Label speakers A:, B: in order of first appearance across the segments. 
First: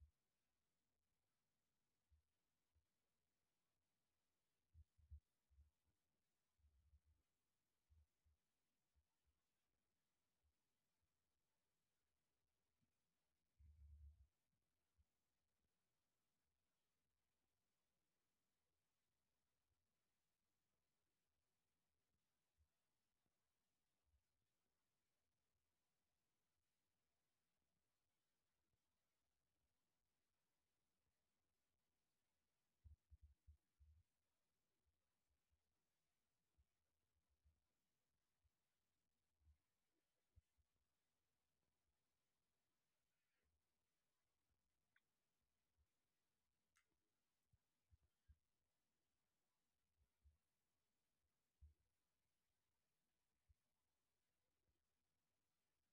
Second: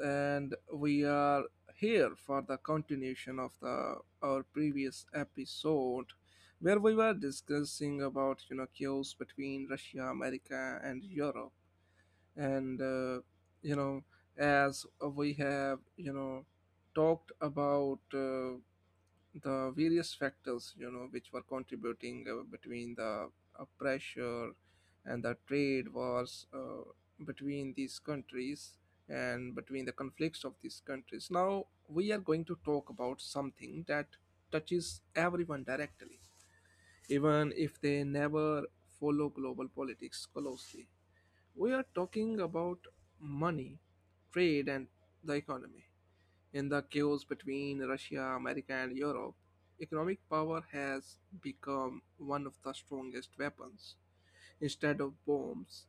A: and we are here for the continuation of the our previous episode where we were discussing about chaos between Russia, America, and Europe, and you know as we have talked about. The various factors which were contributing, between the, pressure and the trade wars, between these countries and between the conflicts of these countries. Now we are going to talk about something that touches everyone directly, even if they never follow global politics closely. We are talking about money, trade, and the economy. In the chaos between Russia, America, and Europe, economic power has become one of the strongest weapons. Instead of bombs,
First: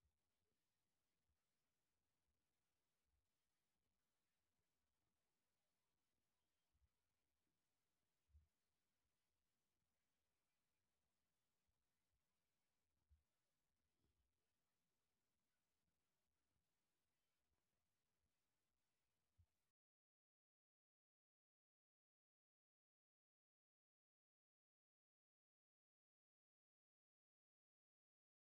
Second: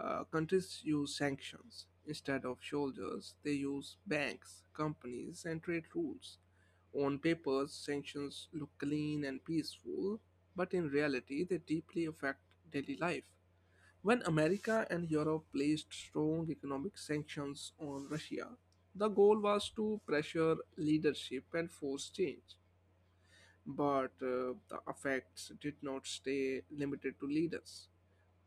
A: countries use sanctions. Instead of soldiers, they use banks, companies, and trade rules. On paper, sanctions look clean and peaceful, but in reality, they deeply affect daily life. When America and Europe placed strong economic sanctions on Russia, the goal was to pressure leadership and force change. But the effects did not stay limited to leaders.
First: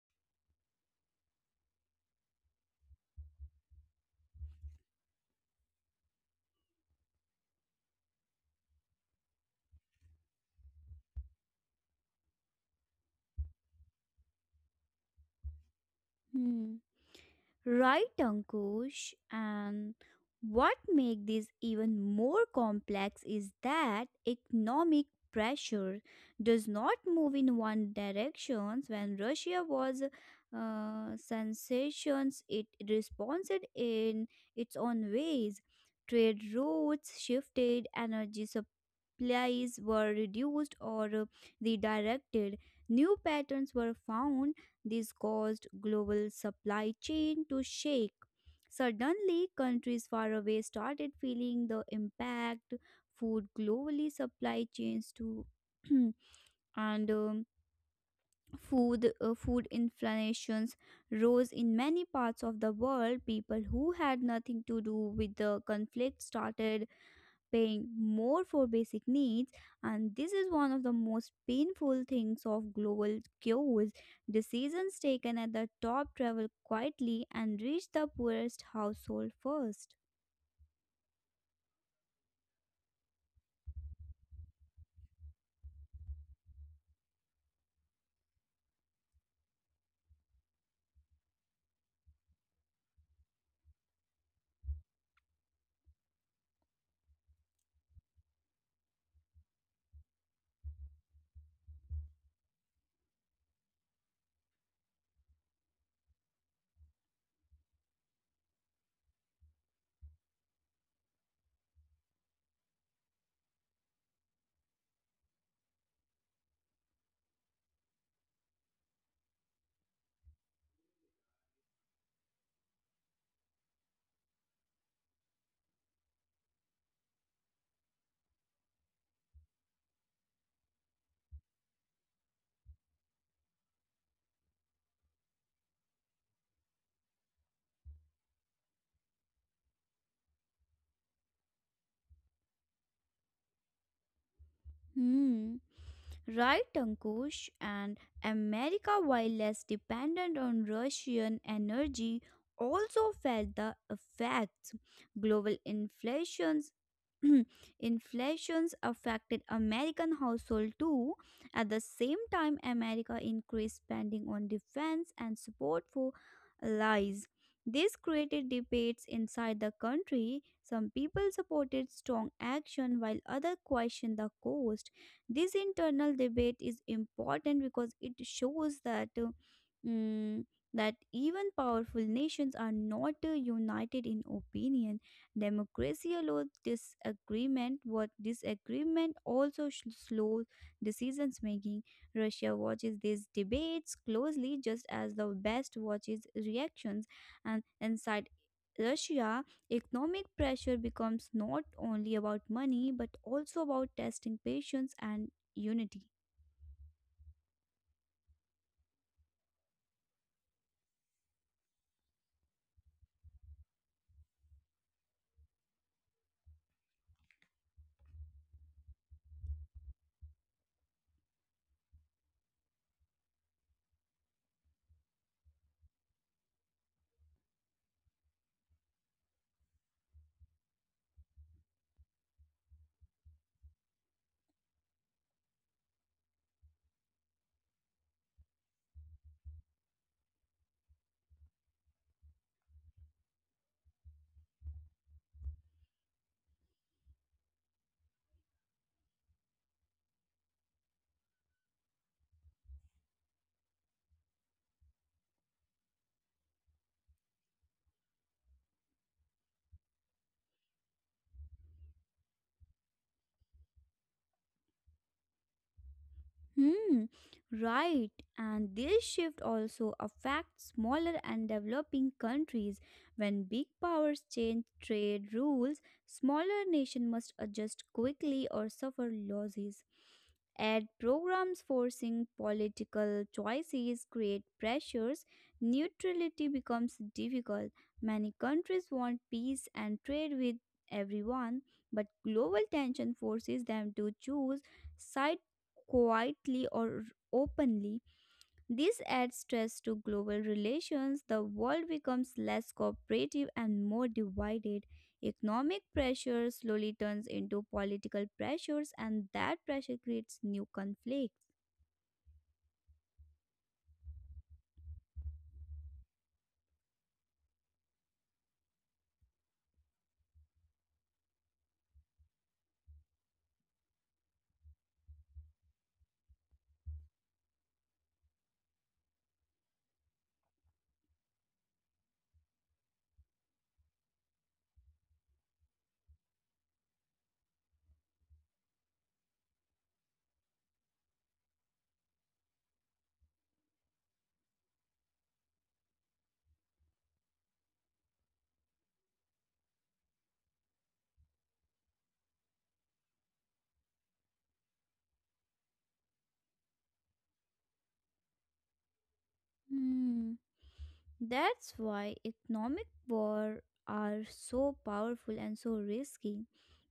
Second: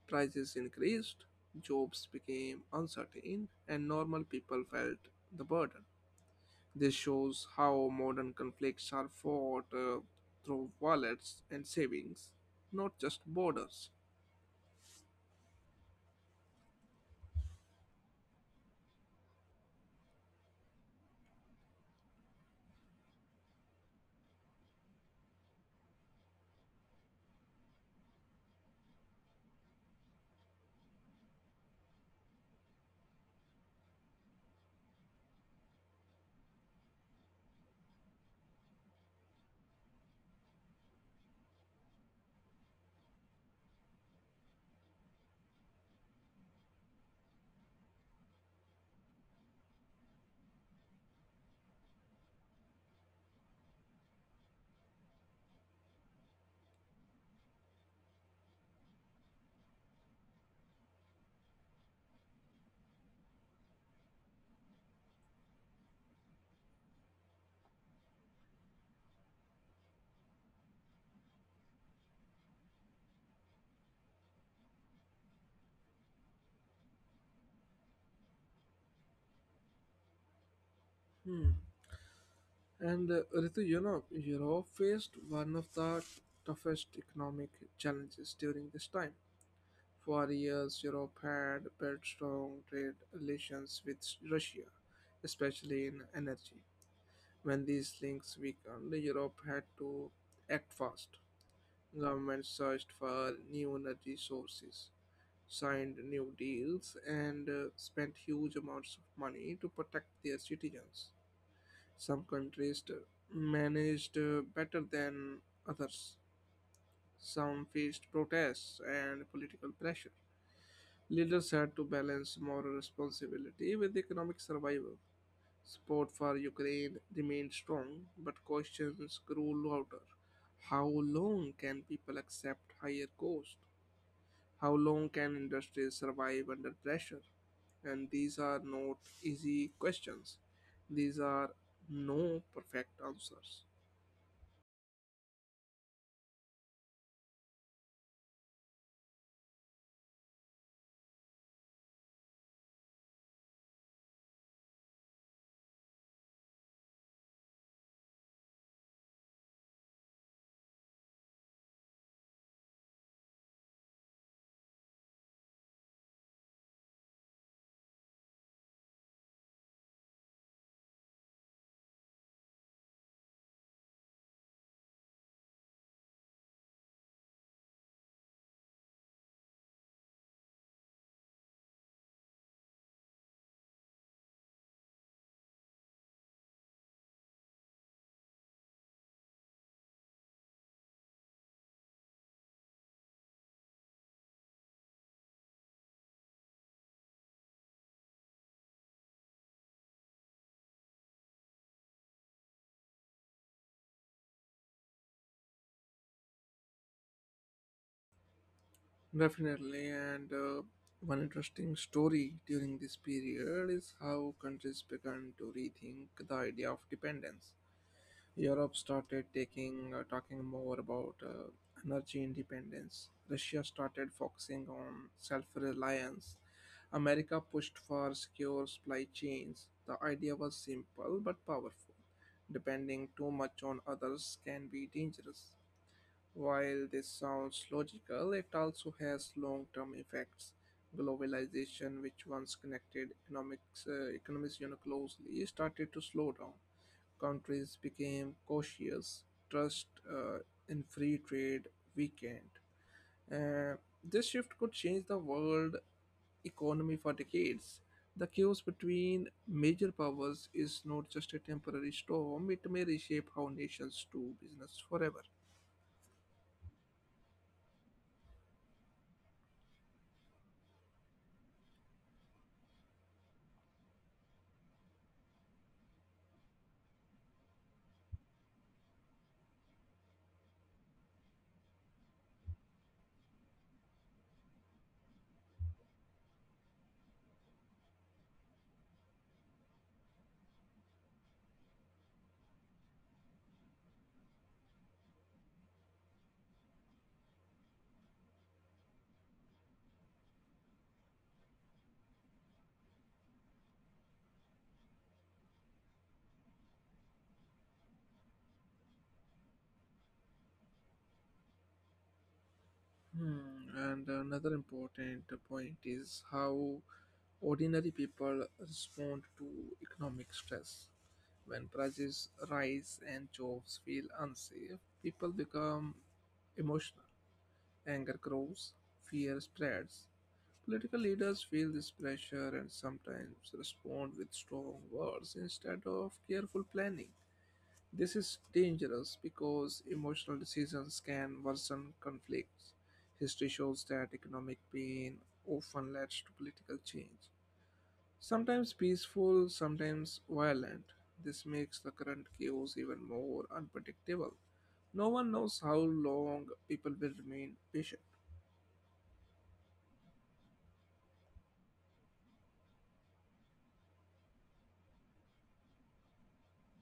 A: Prices increased, jobs became uncertain, and normal people felt the burden. This shows how modern conflicts are fought, through wallets and savings, not just borders.
B: Hmm. Right, Ankush. And what makes this even more complex is that economic pressure does not move in one direction. When Russia was sanctions, it responded in its own ways. Trade routes shifted, energy supplies were reduced or redirected. New patterns were found, this caused global supply chain to shake. Suddenly, countries far away started feeling the impact. Food globally supply chains to and food food inflations rose in many parts of the world. People who had nothing to do with the conflict started paying more for basic needs, and this is one of the most painful things of global cues. Decisions taken at the top travel quietly and reach the poorest household first.
A: And Ritu, you know, Europe faced one of the toughest economic challenges during this time. For years, Europe had built strong trade relations with Russia, especially in energy. When these links weakened, Europe had to act fast. Governments searched for new energy sources, signed new deals, and spent huge amounts of money to protect their citizens. Some countries managed better than others. Some faced protests and political pressure. Leaders had to balance moral responsibility with economic survival. Support for Ukraine remained strong, but questions grew louder. How long can people accept higher costs? How long can industries survive under pressure? And these are not easy questions. These are no perfect answers.
B: Hmm. Right, Ankush. And America, while less dependent on Russian energy, also felt the effects. Global inflation. Inflations affected American household too. At the same time, America increased spending on defense and support for allies. This created debates inside the country. Some people supported strong action while others questioned the cost. This internal debate is important because it shows that mm, that even powerful nations are not united in opinion. Democracy allows disagreement, what disagreement also slows decisions making. Russia watches these debates closely, just as the West watches reactions, and inside Russia, economic pressure becomes not only about money but also about testing patience and unity.
A: Definitely, and one interesting story during this period is how countries began to rethink the idea of dependence. Europe started taking talking more about, energy independence. Russia started focusing on self-reliance. America pushed for secure supply chains. The idea was simple but powerful. Depending too much on others can be dangerous. While this sounds logical, it also has long term effects. Globalization, which once connected economies, you know, closely, started to slow down. Countries became cautious, trust, in free trade, weakened. Uh, this shift could change the world economy for decades. The chaos between major powers is not just a temporary storm, it may reshape how nations do business forever.
B: Hmm, right. And this shift also affects smaller and developing countries. When big powers change trade rules, smaller nations must adjust quickly or suffer losses. Ad programs forcing political choices create pressures. Neutrality becomes difficult. Many countries want peace and trade with everyone, but global tension forces them to choose side quietly or openly. This adds stress to global relations. The world becomes less cooperative and more divided. Economic pressure slowly turns into political pressures, and that pressure creates new conflicts.
A: Hmm. And another important point is how ordinary people respond to economic stress. When prices rise and jobs feel unsafe, people become emotional. Anger grows, fear spreads. Political leaders feel this pressure and sometimes respond with strong words instead of careful planning. This is dangerous because emotional decisions can worsen conflicts. History shows that economic pain often leads to political change, sometimes peaceful, sometimes violent. This makes the current chaos even more unpredictable. No one knows how long people will remain patient.
B: Hmm. That's why economic war are so powerful and so risky.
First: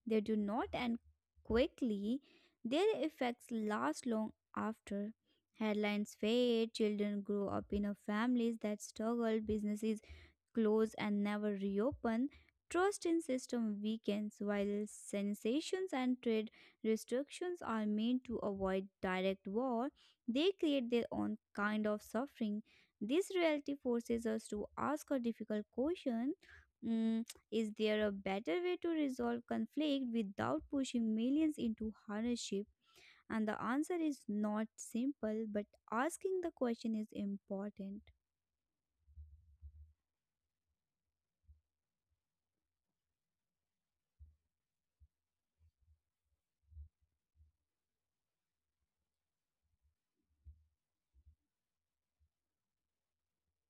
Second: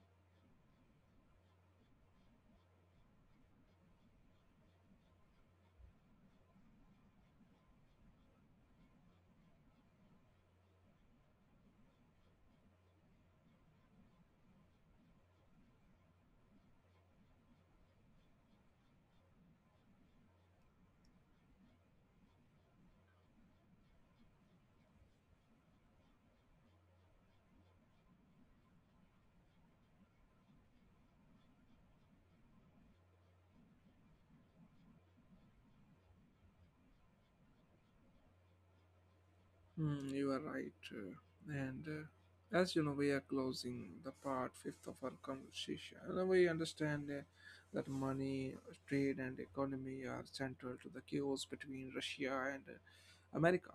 B: They do not end quickly. Their effects last long after. Headlines fade, children grow up in a families that struggle, businesses close and never reopen, trust in system weakens while sensations and trade restrictions are meant to avoid direct war, they create their own kind of suffering. This reality forces us to ask a difficult question. Mm, is there a better way to resolve conflict without pushing millions into hardship? And the answer is not simple, but asking the question is important.
A: Hmm, you are right. And As you know, we are closing the part fifth of our conversation. And we understand that money, trade, and economy are central to the chaos between Russia and, America,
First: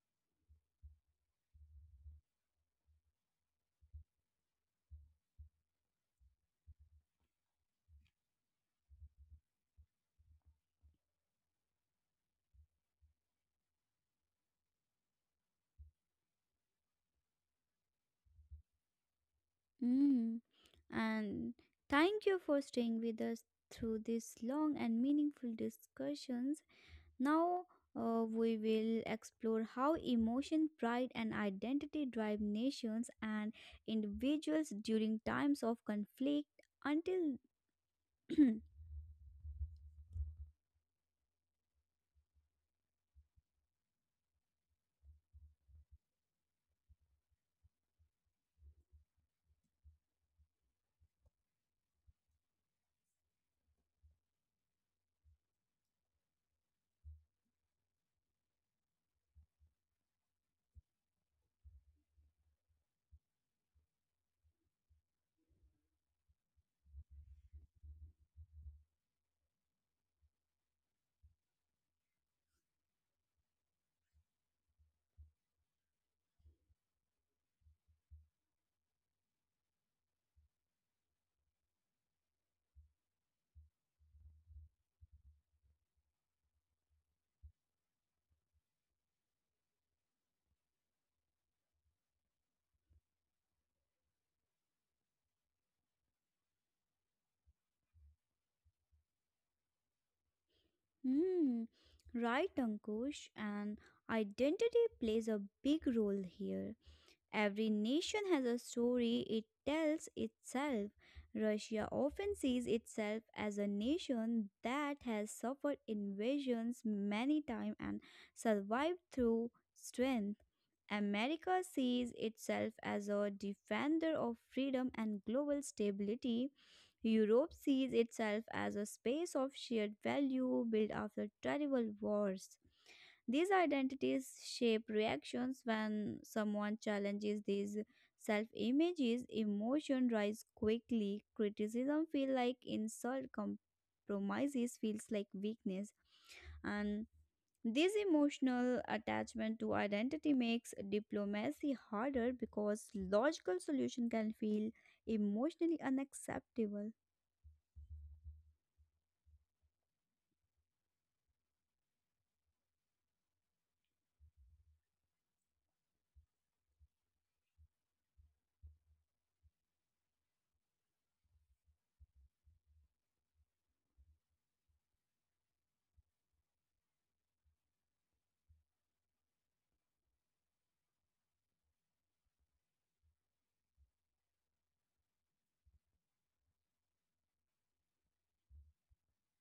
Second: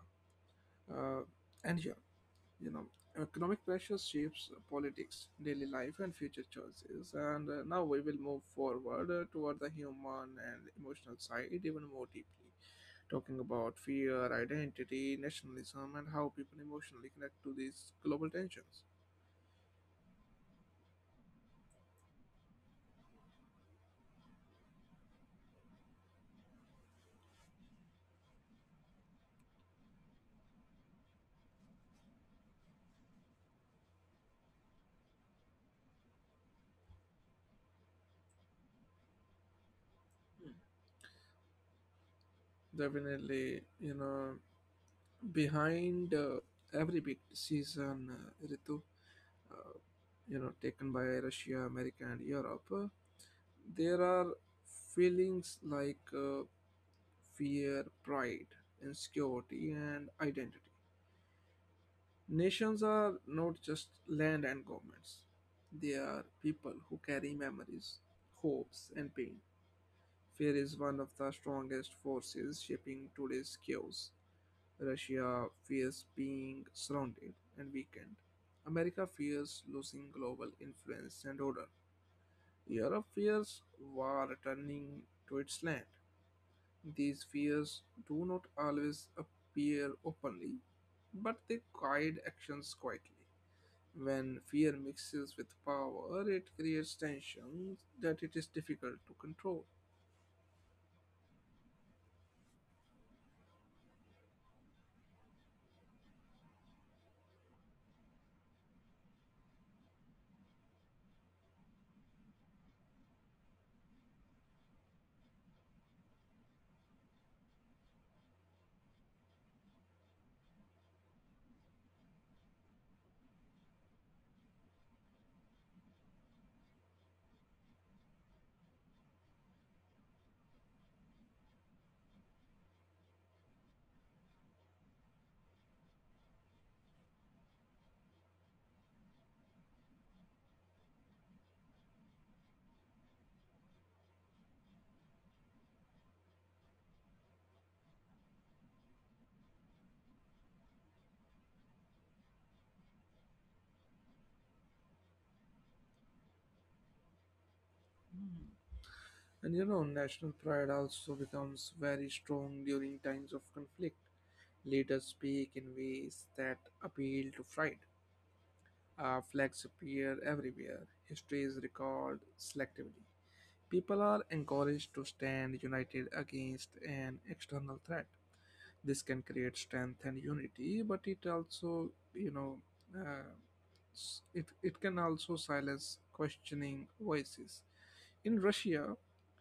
A: uh, and Europe. You know, economic pressure shapes politics, daily life, and future choices. And now we will move forward toward the human and emotional side even more deeply, talking about fear, identity, nationalism, and how people emotionally connect to these global tensions.
B: Mm. And thank you for staying with us through these long and meaningful discussions. Now, we will explore how emotion, pride, and identity drive nations and individuals during times of conflict until.
A: Definitely, you know, behind, every big decision, Ritu, uh, taken by Russia, America, and Europe, there are feelings like, fear, pride, insecurity, and identity. Nations are not just land and governments, they are people who carry memories, hopes, and pain. Fear is one of the strongest forces shaping today's chaos. Russia fears being surrounded and weakened. America fears losing global influence and order. Europe fears war returning to its land. These fears do not always appear openly, but they guide actions quietly. When fear mixes with power, it creates tensions that it is difficult to control.
B: Hmm. Right, Ankush, and identity plays a big role here. Every nation has a story it tells itself. Russia often sees itself as a nation that has suffered invasions many times and survived through strength. America sees itself as a defender of freedom and global stability. Europe sees itself as a space of shared value built after terrible wars. These identities shape reactions when someone challenges these self images. Emotion rise quickly. Criticism feels like insult. Compromises feels like weakness. And this emotional attachment to identity makes diplomacy harder because logical solution can feel emotionally unacceptable.
A: And you know, national pride also becomes very strong during times of conflict. Leaders speak in ways that appeal to pride. Our flags appear everywhere. History is recalled selectively. People are encouraged to stand united against an external threat. This can create strength and unity, but it also, you know, uh, it can also silence questioning voices. In Russia,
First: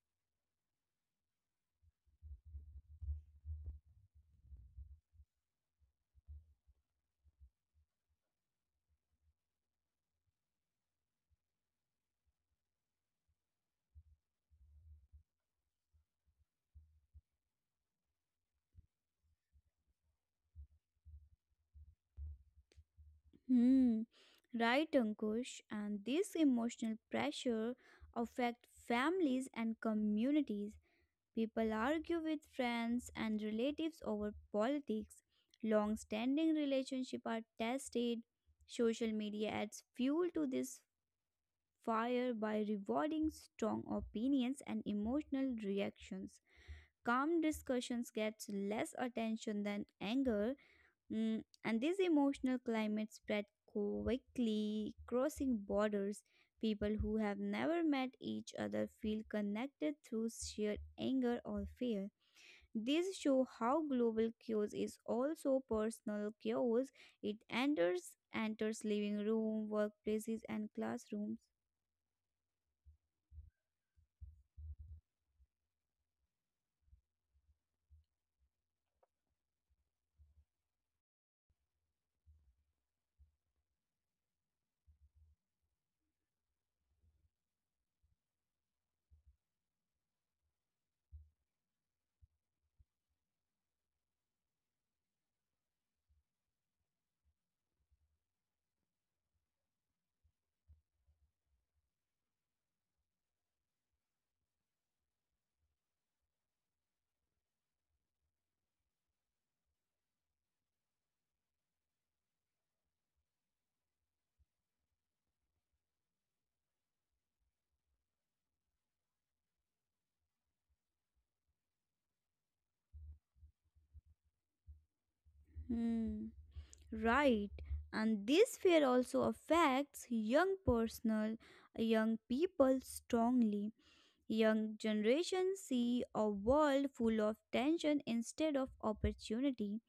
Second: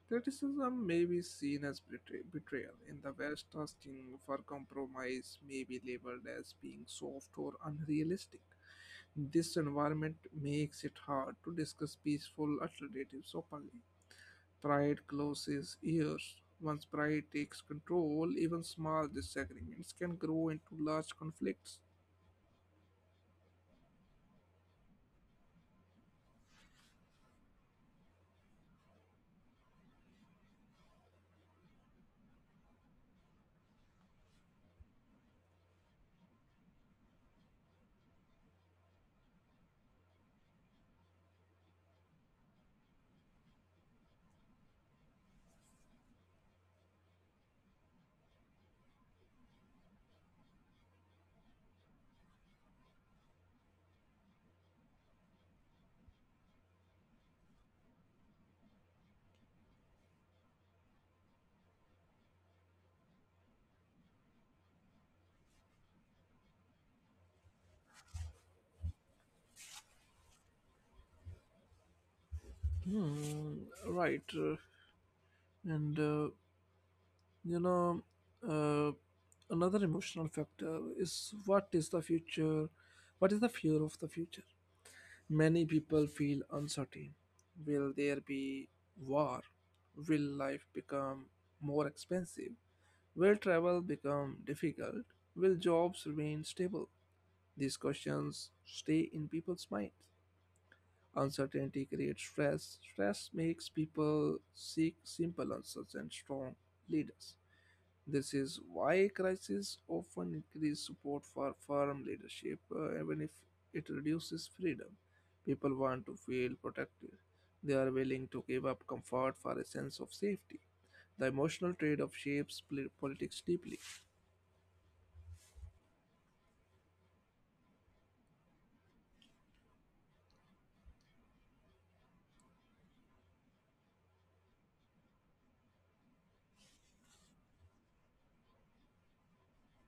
A: criticism may be seen as betrayal. In the West, asking for compromise may be labeled as being soft or unrealistic. This environment makes it hard to discuss peaceful alternatives openly. Pride closes ears. Once pride takes control, even small disagreements can grow into large conflicts.
B: Hmm, right, Ankush. And this emotional pressure affect families and communities. People argue with friends and relatives over politics. Long-standing relationships are tested. Social media adds fuel to this fire by rewarding strong opinions and emotional reactions. Calm discussions gets less attention than anger. Mm, and this emotional climate spread quickly, crossing borders. People who have never met each other feel connected through sheer anger or fear. This show how global chaos is also personal chaos. It enters living room, workplaces, and classrooms.
A: Hmm, right. And uh, you know, uh, Another emotional factor is, what is the future? What is the fear of the future? Many people feel uncertain. Will there be war? Will life become more expensive? Will travel become difficult? Will jobs remain stable? These questions stay in people's minds. Uncertainty creates stress. Stress makes people seek simple answers and strong leaders. This is why crises often increase support for firm leadership, even if it reduces freedom. People want to feel protected. They are willing to give up comfort for a sense of safety. The emotional trade off shapes politics deeply.
B: Hmm. Right. And this fear also affects young people strongly. Young generations see a world full of tension instead of opportunity.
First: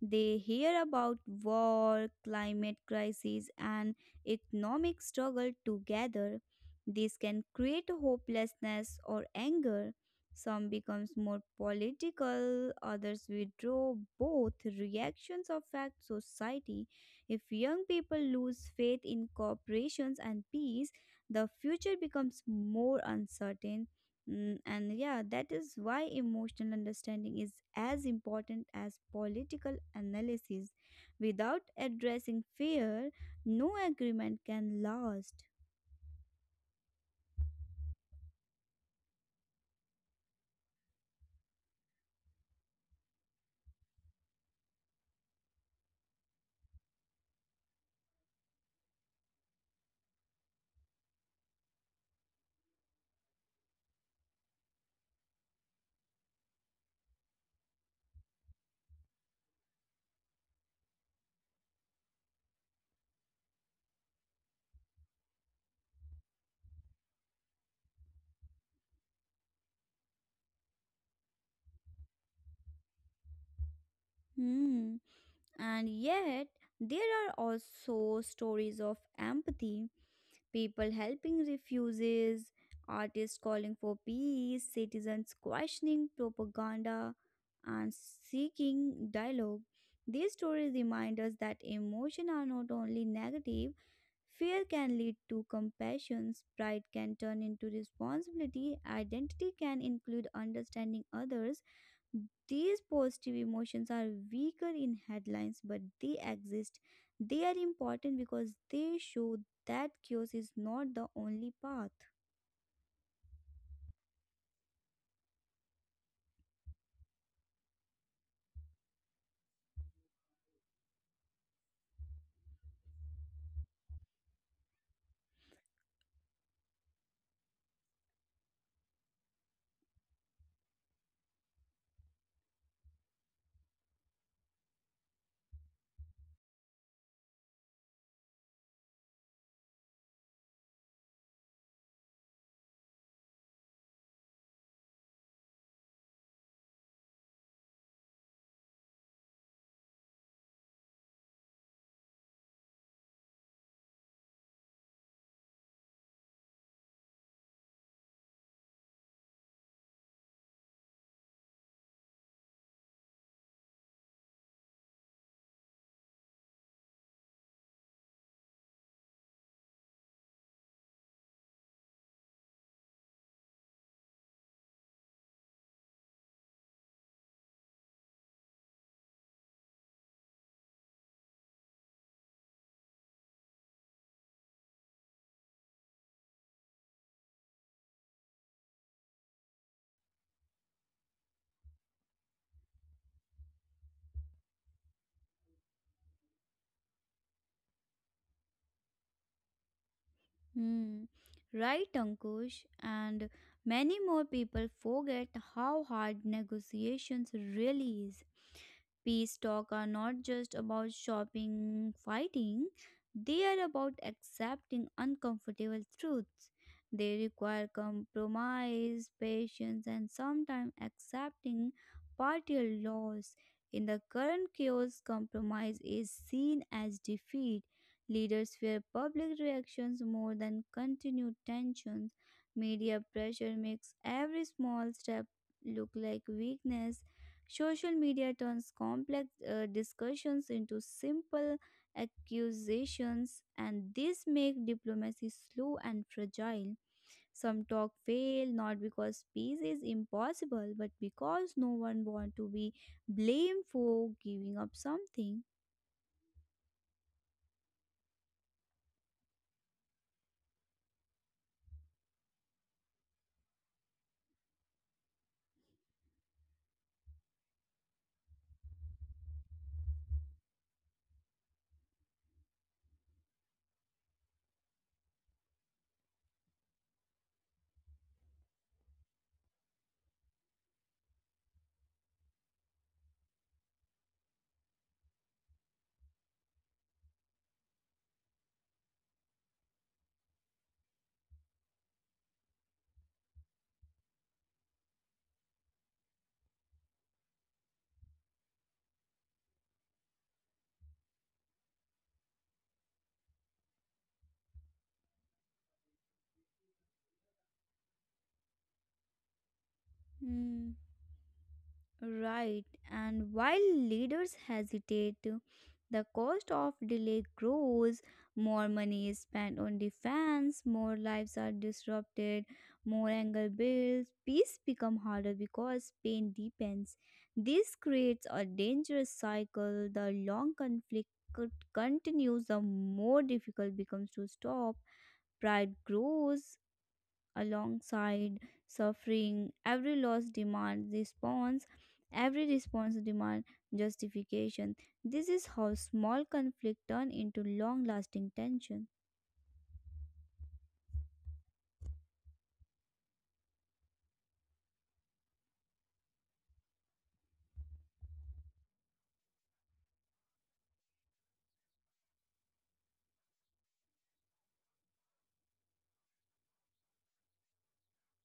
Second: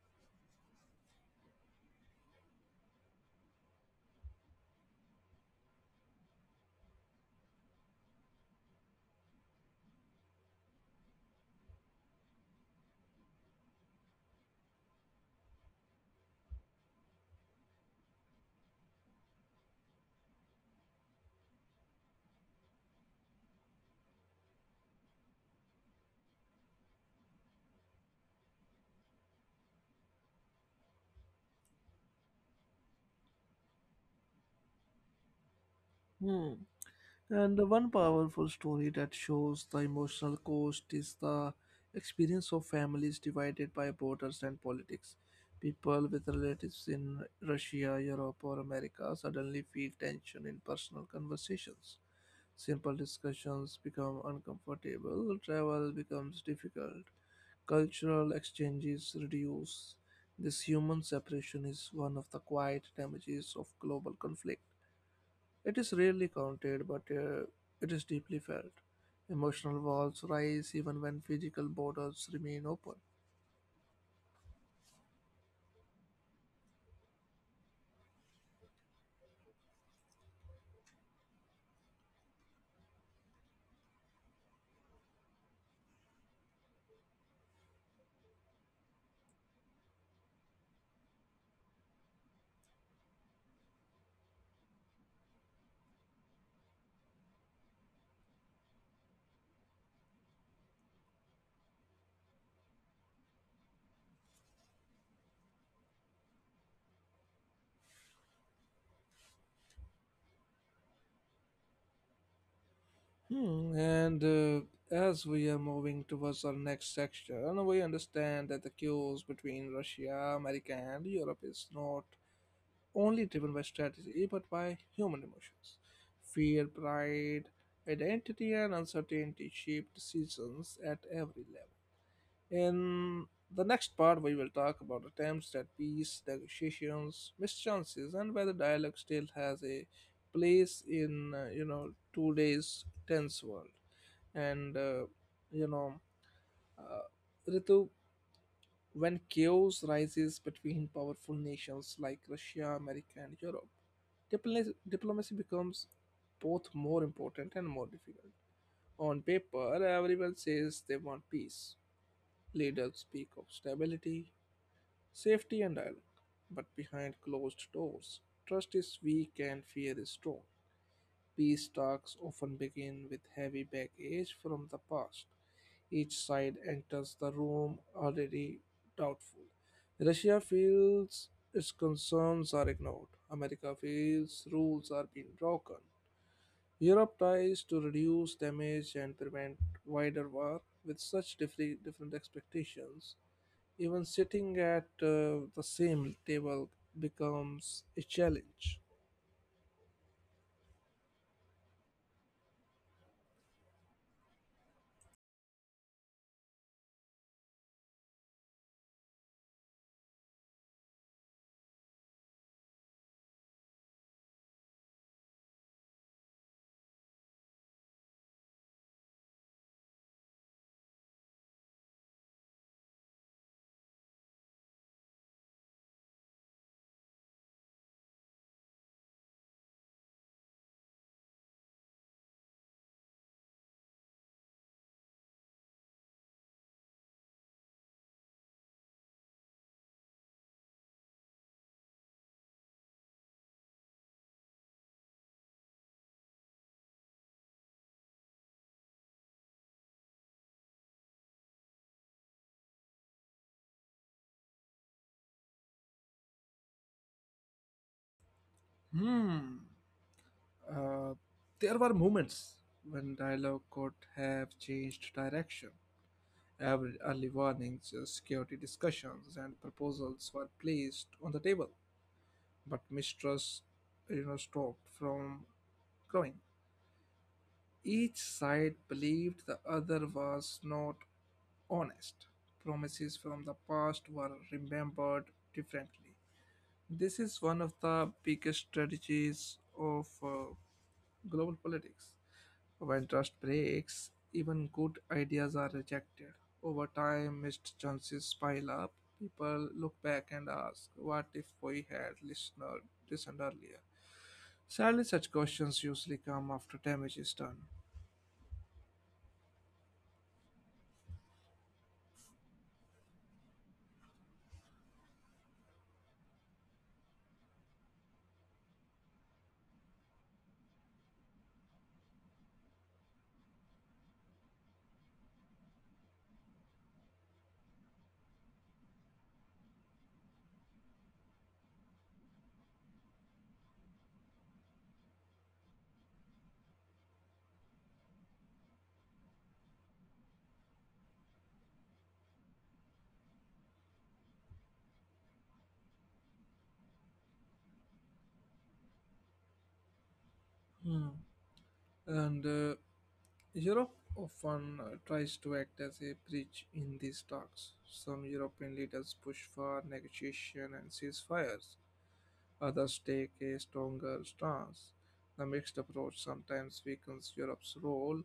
B: They hear about war, climate crisis, and economic struggle together. This can create hopelessness or anger. Some becomes more political, others withdraw. Both reactions affect society. If young people lose faith in corporations and peace, the future becomes more uncertain. Mm, and yeah, that is why emotional understanding is as important as political analysis. Without addressing fear, no agreement can last.
A: Hmm. And the one powerful story that shows the emotional cost is the experience of families divided by borders and politics. People with relatives in Russia, Europe, or America suddenly feel tension in personal conversations. Simple discussions become uncomfortable, travel becomes difficult, cultural exchanges reduce. This human separation is one of the quiet damages of global conflict. It is rarely counted, but it is deeply felt. Emotional walls rise even when physical borders remain open.
B: Hmm. And yet, there are also stories of empathy: people helping refugees, artists calling for peace, citizens questioning propaganda, and seeking dialogue. These stories remind us that emotions are not only negative. Fear can lead to compassion, pride can turn into responsibility, identity can include understanding others. These positive emotions are weaker in headlines, but they exist. They are important because they show that chaos is not the only path.
A: Hmm, and as we are moving towards our next section, we understand that the cues between Russia, America, and Europe is not only driven by strategy but by human emotions. Fear, pride, identity, and uncertainty shape decisions at every level. In the next part, we will talk about attempts at peace, negotiations, mischances, and whether dialogue still has a place in, you know, today's tense world. And you know, uh, Ritu, when chaos rises between powerful nations like Russia, America, and Europe, diplomacy becomes both more important and more difficult. On paper, everyone says they want peace. Leaders speak of stability, safety and dialogue. But behind closed doors, trust is weak and fear is strong. Peace talks often begin with heavy baggage from the past. Each side enters the room already doubtful. Russia feels its concerns are ignored. America feels rules are being broken. Europe tries to reduce damage and prevent wider war with such different, different expectations. Even sitting at, the same table, becomes a challenge.
B: Hmm. Right, Ankush, and many more people forget how hard negotiations really is. Peace talk are not just about shopping, fighting, they are about accepting uncomfortable truths. They require compromise, patience, and sometimes accepting partial loss. In the current chaos, compromise is seen as defeat. Leaders fear public reactions more than continued tensions. Media pressure makes every small step look like weakness. Social media turns complex discussions into simple accusations, and this makes diplomacy slow and fragile. Some talk fail not because peace is impossible, but because no one wants to be blamed for giving up something.
A: Hmm. Uh, there were moments when dialogue could have changed direction. Every early warnings, security discussions, and proposals were placed on the table, but mistrust, you know, stopped from growing. Each side believed the other was not honest. Promises from the past were remembered differently. This is one of the biggest strategies of, global politics. When trust breaks, even good ideas are rejected. Over time, missed chances pile up. People look back and ask, "What if we had listened earlier?" Sadly, such questions usually come after damage is done.
B: Hmm. Right, and while leaders hesitate, the cost of delay grows, more money is spent on defense, more lives are disrupted, more anger builds, peace becomes harder because pain deepens. This creates a dangerous cycle. The long conflict could continues, the more difficult becomes to stop. Pride grows alongside suffering. Every loss demands response, every response demands justification. This is how small conflict turn into long lasting tension.
A: Hmm. And uh, Europe often tries to act as a bridge in these talks. Some European leaders push for negotiation and ceasefires, others take a stronger stance. The mixed approach sometimes weakens Europe's role.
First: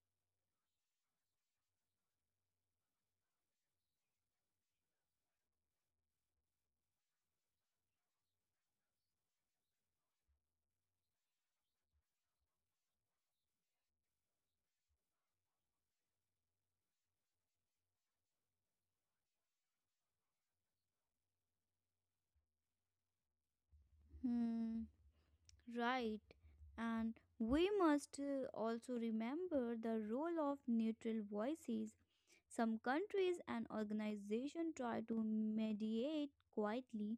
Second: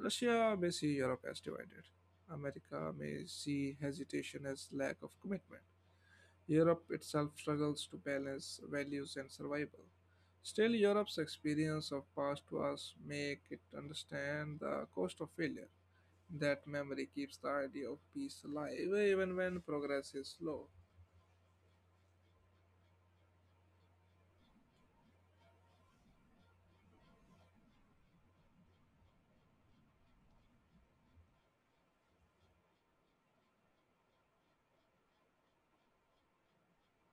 A: Russia may see Europe as divided. America may see hesitation as lack of commitment. Europe itself struggles to balance values and survival. Still, Europe's experience of past wars make it understand the cost of failure. That memory keeps the idea of peace alive even when progress is slow.
B: Hmm, right. And we must also remember the role of neutral voices. Some countries and organizations try to mediate quietly.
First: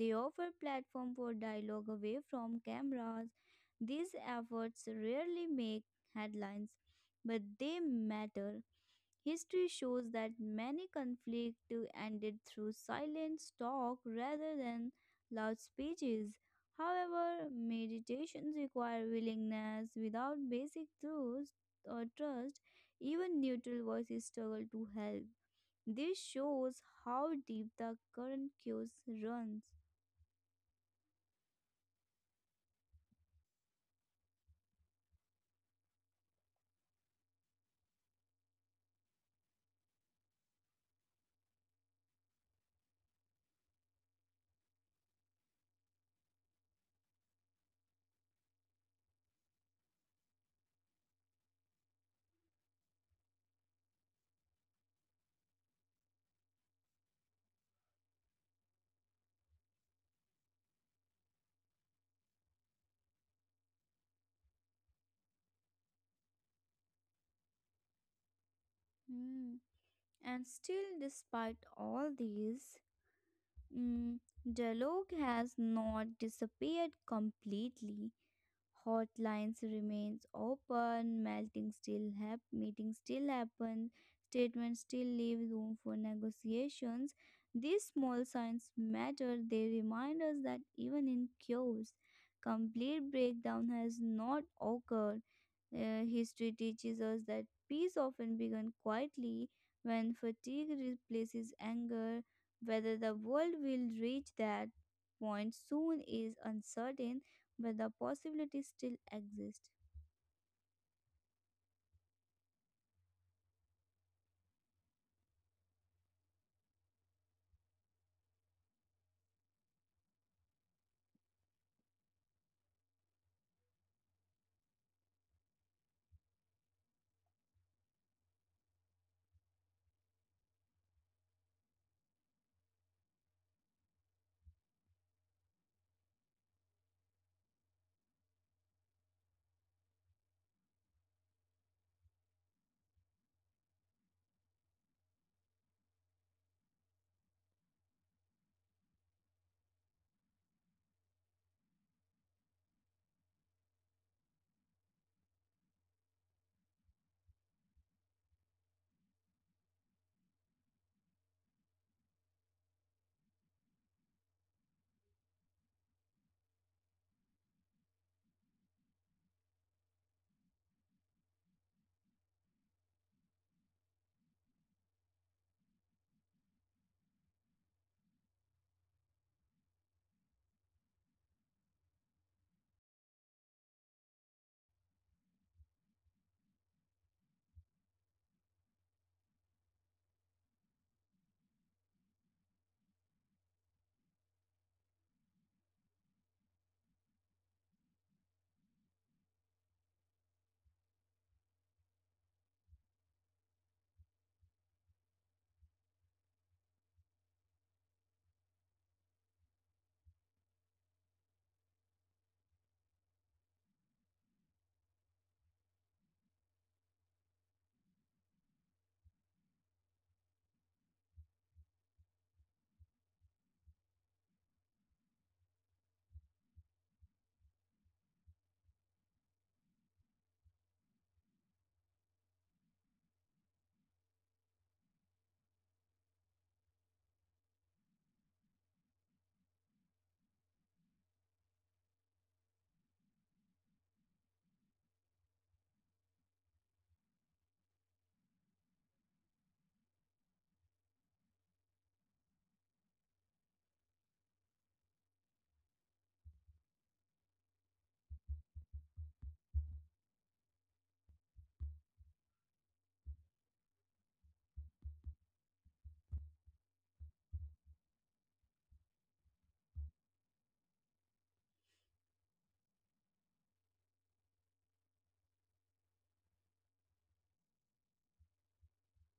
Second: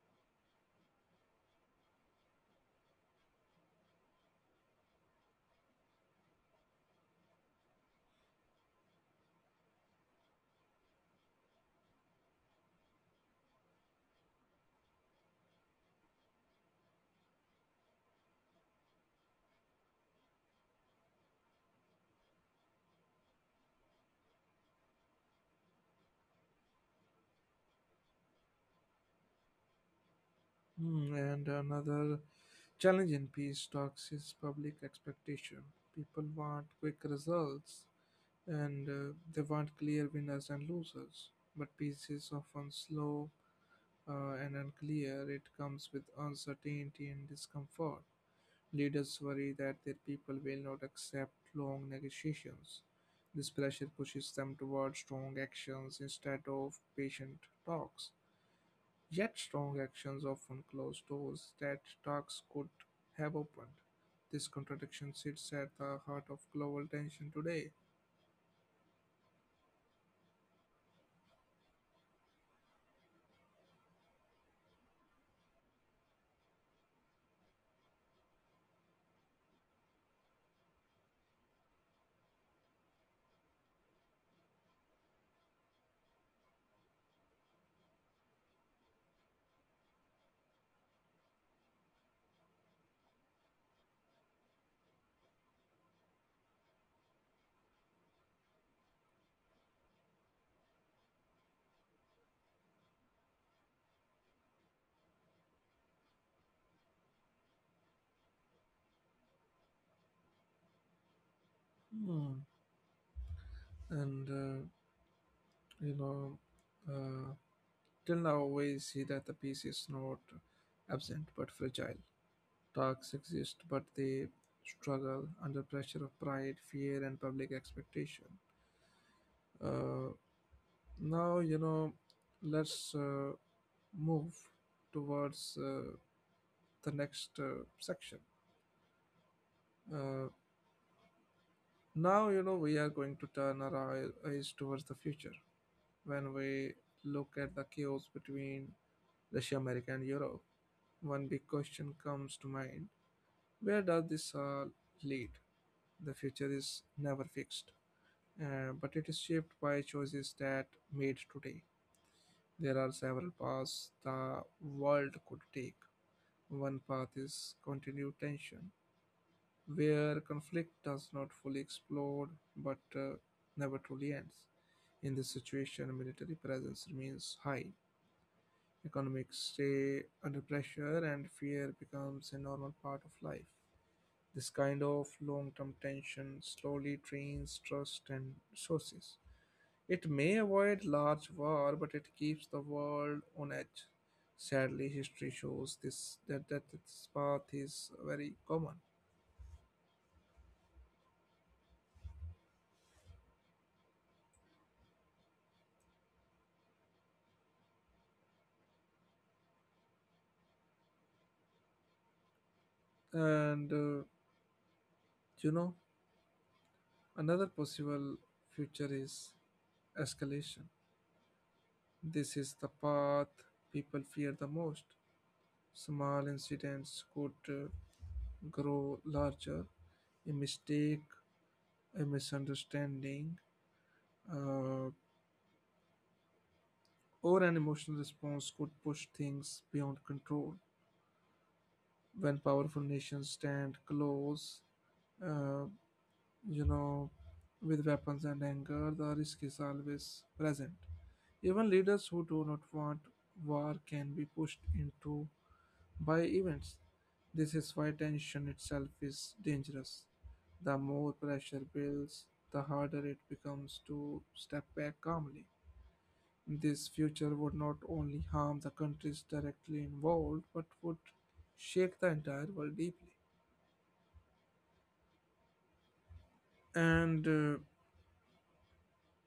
B: They offer platform for dialogue away from cameras. These efforts rarely make headlines, but they matter. History shows that many conflicts ended through silent talk rather than loud speeches. However, meditations require willingness. Without basic truths or trust, even neutral voices struggle to help. This shows how deep the current chaos runs.
A: Hmm, and another challenge in peace talks is public expectation. People want quick results, and they want clear winners and losers. But peace is often slow, and unclear. It comes with uncertainty and discomfort. Leaders worry that their people will not accept long negotiations. This pressure pushes them toward strong actions instead of patient talks. Yet strong actions often close doors that talks could have opened. This contradiction sits at the heart of global tension today.
B: Hmm. And still, despite all these, mm, dialogue has not disappeared completely. Hotlines remains open, meetings still happen, statements still leave room for negotiations. These small signs matter. They remind us that even in chaos, complete breakdown has not occurred. History teaches us that peace often begins quietly when fatigue replaces anger. Whether the world will reach that point soon is uncertain, but the possibility still exists.
A: Hmm. And you know, uh, till now we see that the peace is not absent but fragile. Talks exist, but they struggle under pressure of pride, fear, and public expectation. Uh, now you know, let's move towards. The next section. Uh, Now, you know, we are going to turn our eyes towards the future. When we look at the chaos between Russia, America, and Europe, one big question comes to mind. Where does this all lead? The future is never fixed, but it is shaped by choices that made today. There are several paths the world could take. One path is continued tension where conflict does not fully explode but never truly ends. In this situation, military presence remains high. Economics stay under pressure and fear becomes a normal part of life. This kind of long term tension slowly drains trust and resources. It may avoid large war, but it keeps the world on edge. Sadly, history shows this that this path is very common. And uh, you know, Another possible future is escalation. This is the path people fear the most. Small incidents could grow larger. A mistake, a misunderstanding, uh, or an emotional response could push things beyond control. When powerful nations stand close, uh, you know, with weapons and anger, the risk is always present. Even leaders who do not want war can be pushed into by events. This is why tension itself is dangerous. The more pressure builds, the harder it becomes to step back calmly. This future would not only harm the countries directly involved, but would shake the entire world deeply. And uh,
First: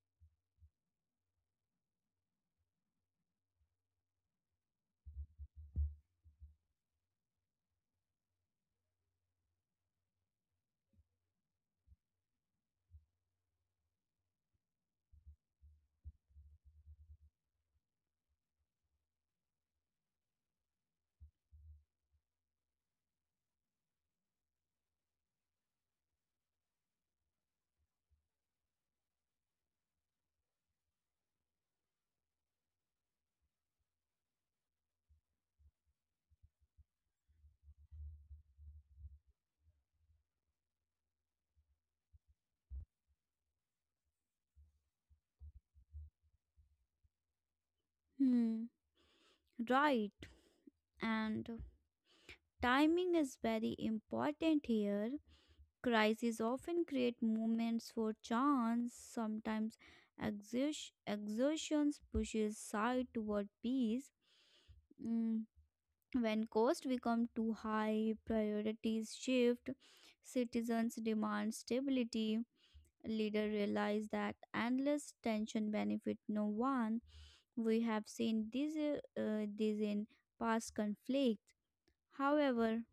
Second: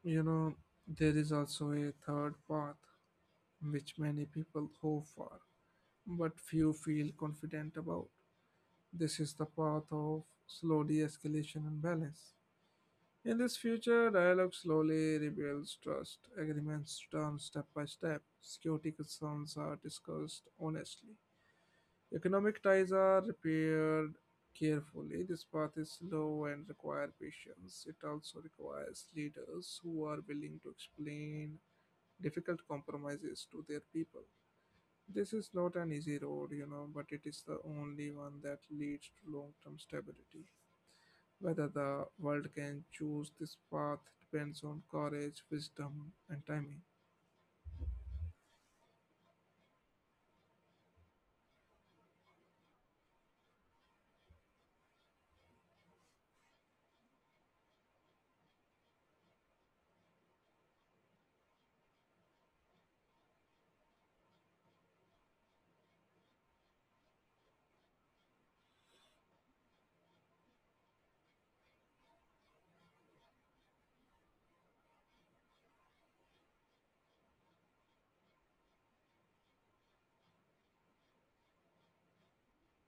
A: you know, there is also a third path which many people hope for, but few feel confident about. This is the path of slow de escalation and balance. In this future, dialogue slowly rebuilds trust, agreements turn step by step, security concerns are discussed honestly, economic ties are repaired carefully. This path is slow and requires patience. It also requires leaders who are willing to explain difficult compromises to their people. This is not an easy road, you know, but it is the only one that leads to long term stability. Whether the world can choose this path depends on courage, wisdom, and timing.
B: Hmm, right. And timing is very important here. Crises often create moments for chance. Sometimes exertions pushes side toward peace. When costs become too high, priorities shift, citizens demand stability, leaders realize that endless tension benefit no one. We have seen this in past conflicts. However,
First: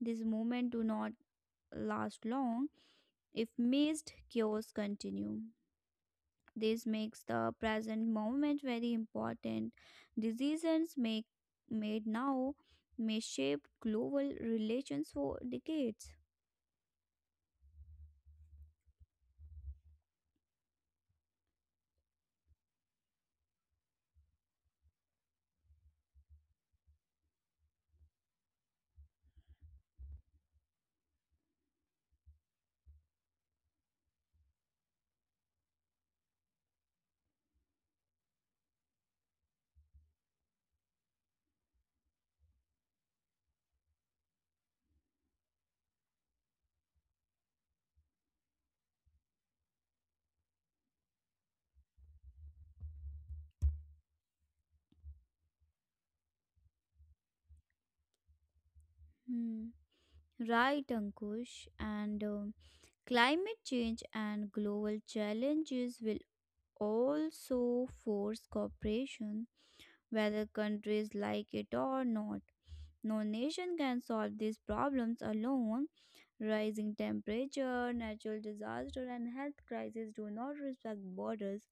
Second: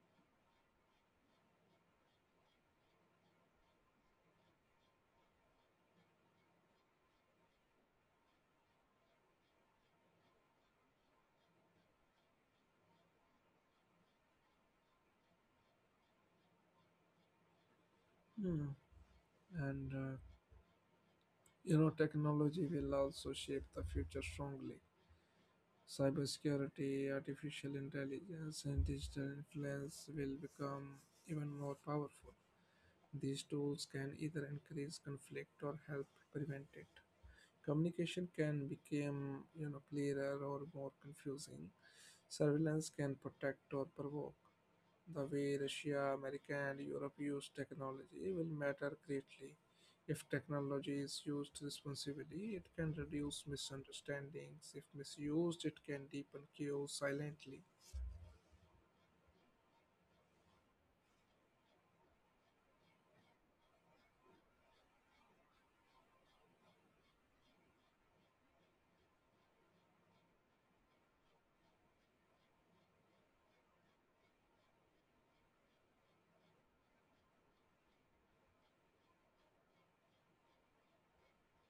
B: this movement do not last long if missed chaos continue. This makes the present moment very important. Decisions make, made now may shape global relations for decades.
A: Hmm. And technology will also shape the future strongly. Cybersecurity, artificial intelligence, and digital influence will become even more powerful. These tools can either increase conflict or help prevent it. Communication can become, clearer or more confusing. Surveillance can protect or provoke. The way Russia, America, and Europe use technology will matter greatly. If technology is used responsibly, it can reduce misunderstandings. If misused, it can deepen chaos silently.
B: Hmm. Right, Ankush. And climate change and global challenges will also force cooperation, whether countries like it or not. No nation can solve these problems alone. Rising temperature, natural disaster, and health crises do not respect borders.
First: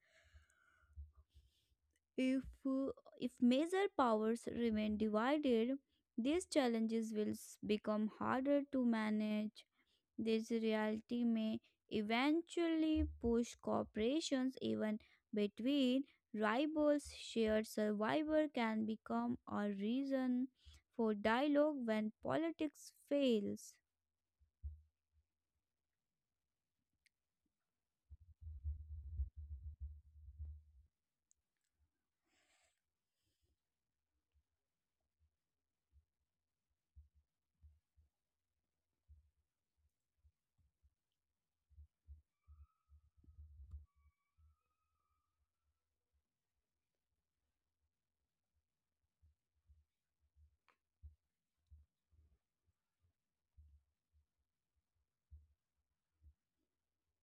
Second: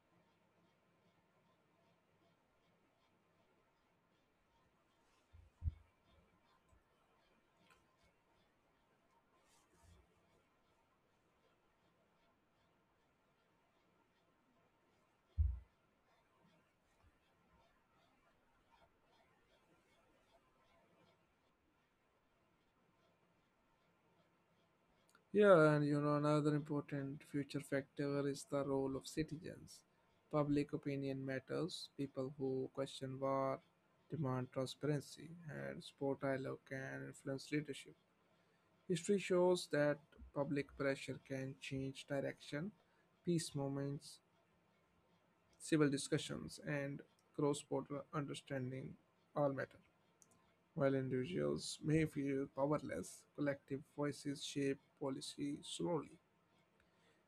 B: If, uh, if major powers remain divided, these challenges will become harder to manage. This reality may eventually push corporations even between rivals. Shared survival can become a reason for dialogue when politics fails.
A: Yeah, and another important future factor is the role of citizens. Public opinion matters. People who question war demand transparency, and support dialogue can influence leadership. History shows that public pressure can change direction. Peace movements, civil discussions, and cross border understanding all matter. While individuals may feel powerless, collective voices shape policy slowly.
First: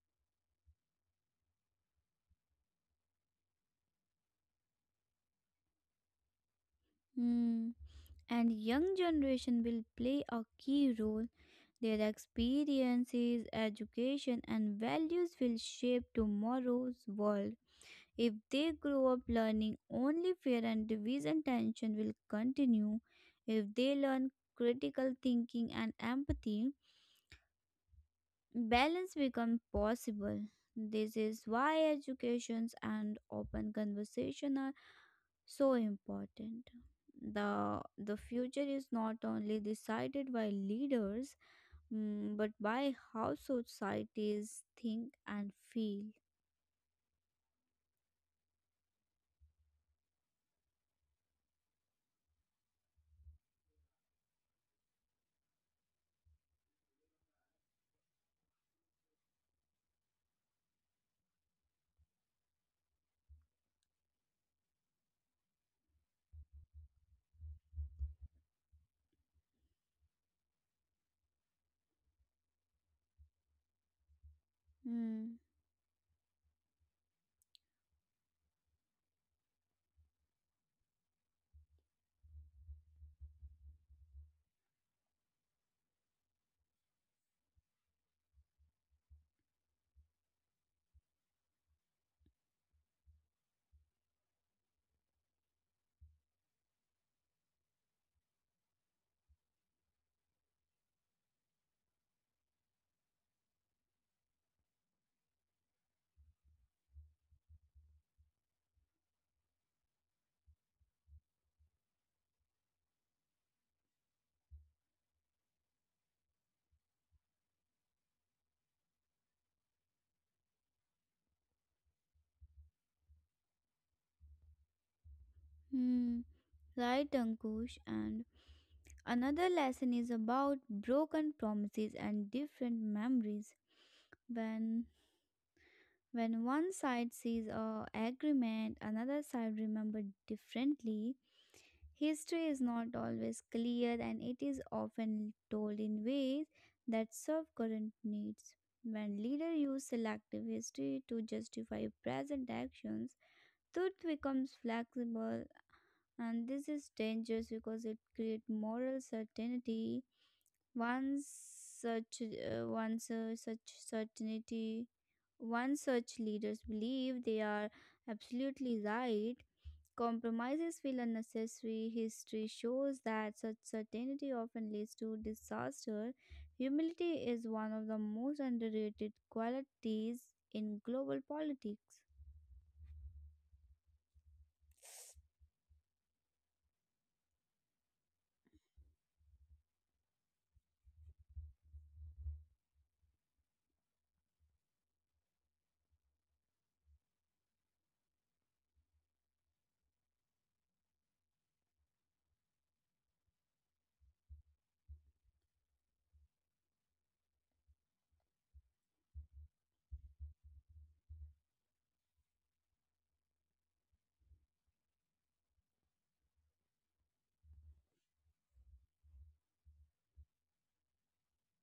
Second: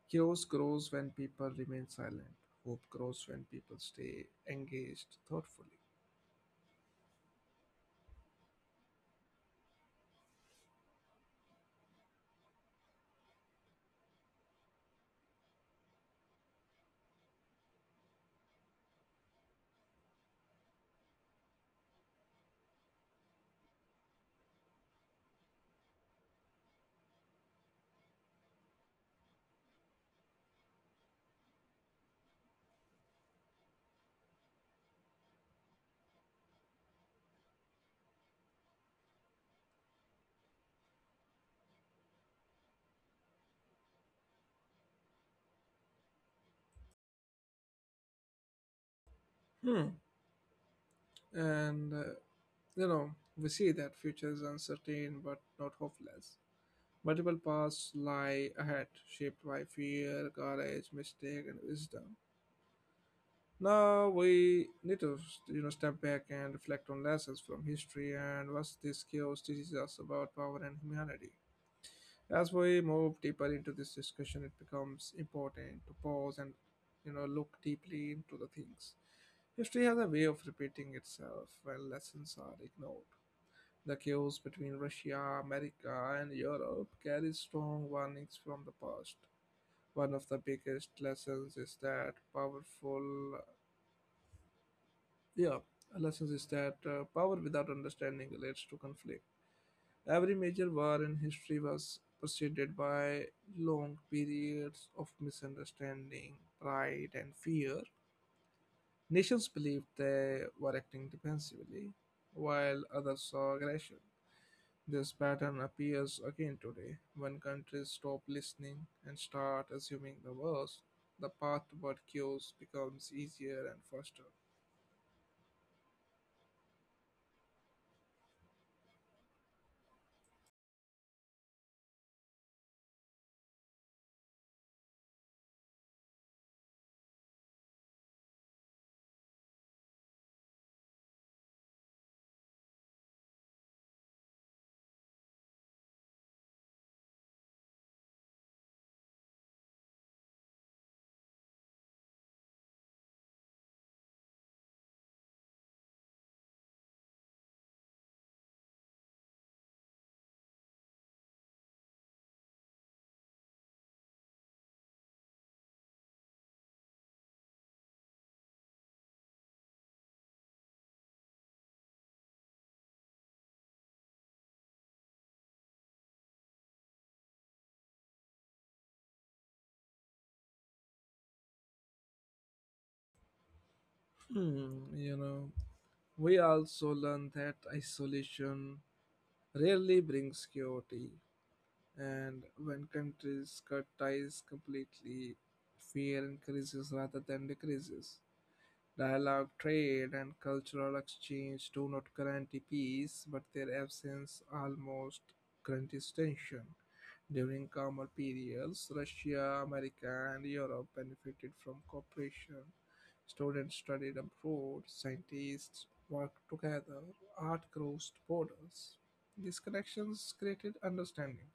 A: Chaos grows when people remain silent. Hope grows when people stay engaged thoughtfully.
B: Hmm. And young generation will play a key role. Their experiences, education and values will shape tomorrow's world. If they grow up learning only fear and division, tension will continue. If they learn critical thinking and empathy, balance become possible. This is why educations and open conversation are so important. The future is not only decided by leaders, mm, but by how societies think and feel.
A: Hmm. And, uh, you know, we see that future is uncertain but not hopeless. Multiple paths lie ahead, shaped by fear, courage, mistake, and wisdom. Now we need to, step back and reflect on lessons from history and what this chaos teaches us about power and humanity. As we move deeper into this discussion, it becomes
B: Hmm.
A: important to pause and look deeply into the things. History has a way of repeating itself when lessons are ignored. The chaos between Russia, America, and Europe carries strong warnings from the past. One of the biggest lessons is that powerful, yeah, lessons is that power without understanding leads to conflict. Every major war in history was preceded by long periods of misunderstanding, pride, and fear. Nations believed they were acting defensively, while others saw aggression. This pattern appears again today when countries stop listening and start assuming the worst. The path toward chaos becomes easier and faster.
B: Hmm. Right, Ankush, and another lesson is about broken promises and different memories. When When one side sees a agreement, another side remember differently. History is not always clear and it is often told in ways that serve current needs. When leaders use selective history to justify present actions, truth becomes flexible, and this is dangerous because it creates moral certainty. One such one su- such certainty, One such leaders believe they are absolutely right. Compromises feel unnecessary. History shows that such certainty often leads to disaster. Humility is one of the most underrated qualities in global politics.
A: Hmm, we also learn that isolation rarely brings security. And when countries cut ties completely, fear increases rather than decreases. Dialogue, trade, and cultural exchange do not guarantee peace, but their absence almost guarantees tension. During calmer periods, Russia, America, and Europe benefited from cooperation. Students studied abroad, scientists worked together, art crossed borders. These connections created understanding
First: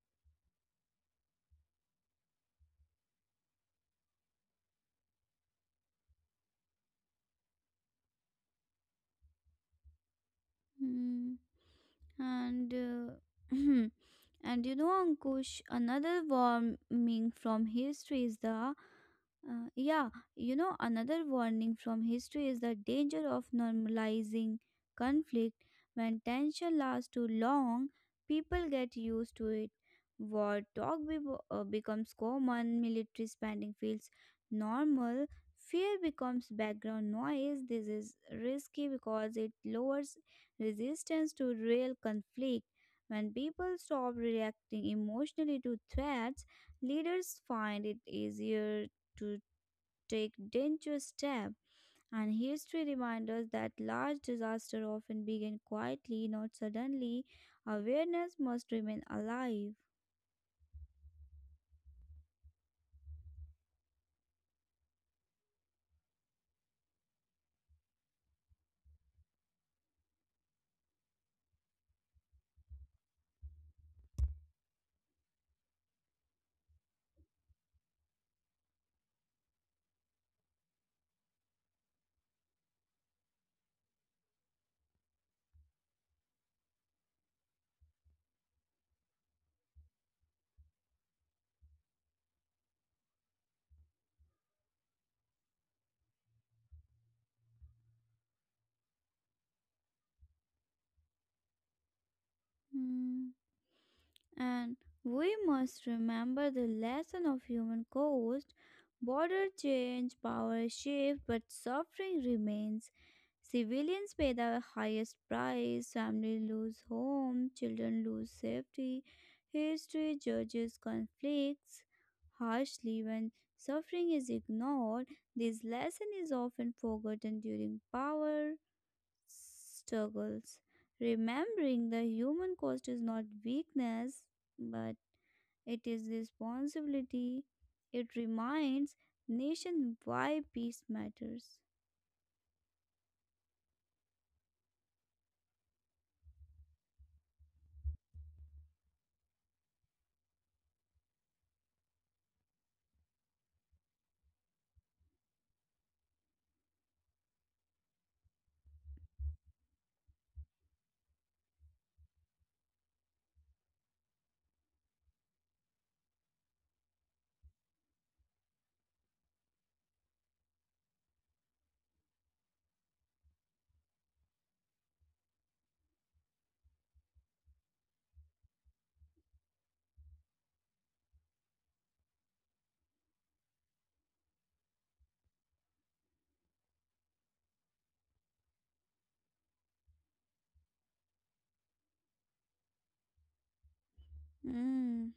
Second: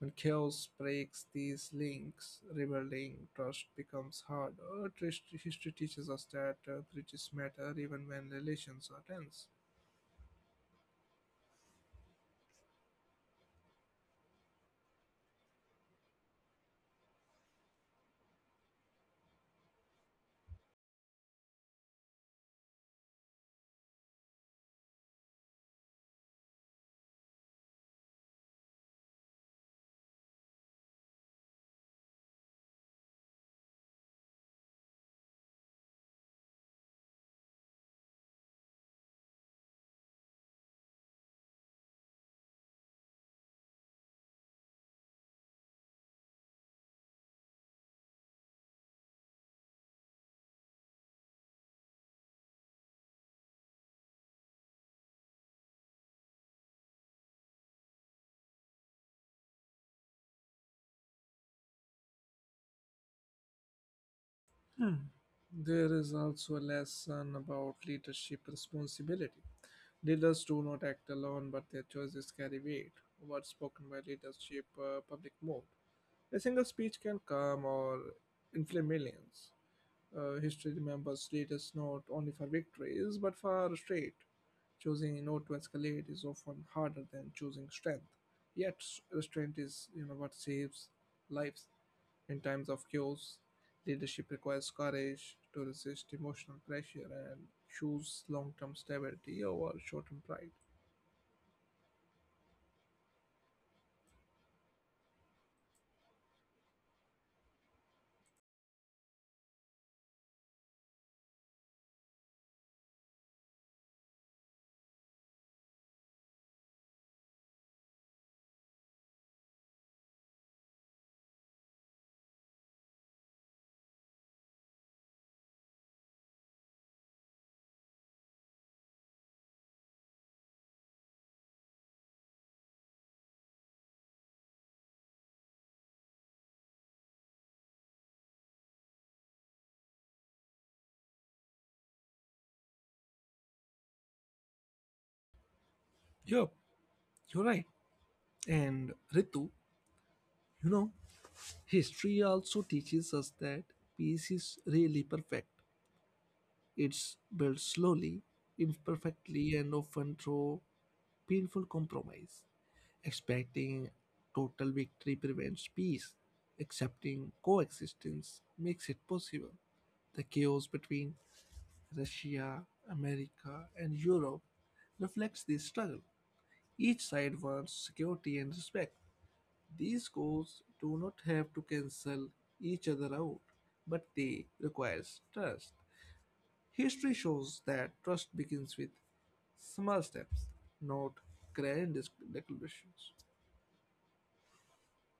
A: when chaos breaks these links, rebuilding trust becomes hard. History teaches us that bridges matter even when relations are tense.
B: Hmm. And and you know, Ankush, another warning from history is the yeah, you know, another warning from history is the danger of normalizing conflict. When tension lasts too long, people get used to it. War talk be becomes common, military spending feels normal, fear becomes background noise. This is risky because it lowers resistance to real conflict. When people stop reacting emotionally to threats, leaders find it easier to take dangerous steps. And history reminds us that large disasters often begin quietly, not suddenly. Awareness must remain alive.
A: Hmm. There is also a lesson about leadership responsibility. Leaders do not act alone, but their choices carry weight. Words spoken by leadership, public mode. A single speech can calm or inflame millions. History remembers leaders not only for victories, but for restraint. Choosing not to escalate is often harder than choosing strength. Restraint is, what saves lives in times of chaos. Leadership requires courage to resist emotional pressure and choose long-term stability over short-term pride.
B: Hmm. And we must remember the lesson of human cost. Border change, power shift, but suffering remains. Civilians pay the highest price, families lose home, children lose safety. History judges conflicts harshly when suffering is ignored. This lesson is often forgotten during power struggles. Remembering the human cost is not weakness, but it is responsibility. It reminds nation why peace matters.
A: Yeah, you're right. And Ritu, you know, history also teaches us that peace is really perfect. It's built slowly, imperfectly, and often through painful compromise. Expecting total victory prevents peace. Accepting coexistence makes it possible. The chaos between Russia, America, and Europe reflects this struggle. Each side wants security and respect. These goals do not have to cancel each other out, but they require trust. History shows that trust begins with small steps, not declarations.
B: Mm.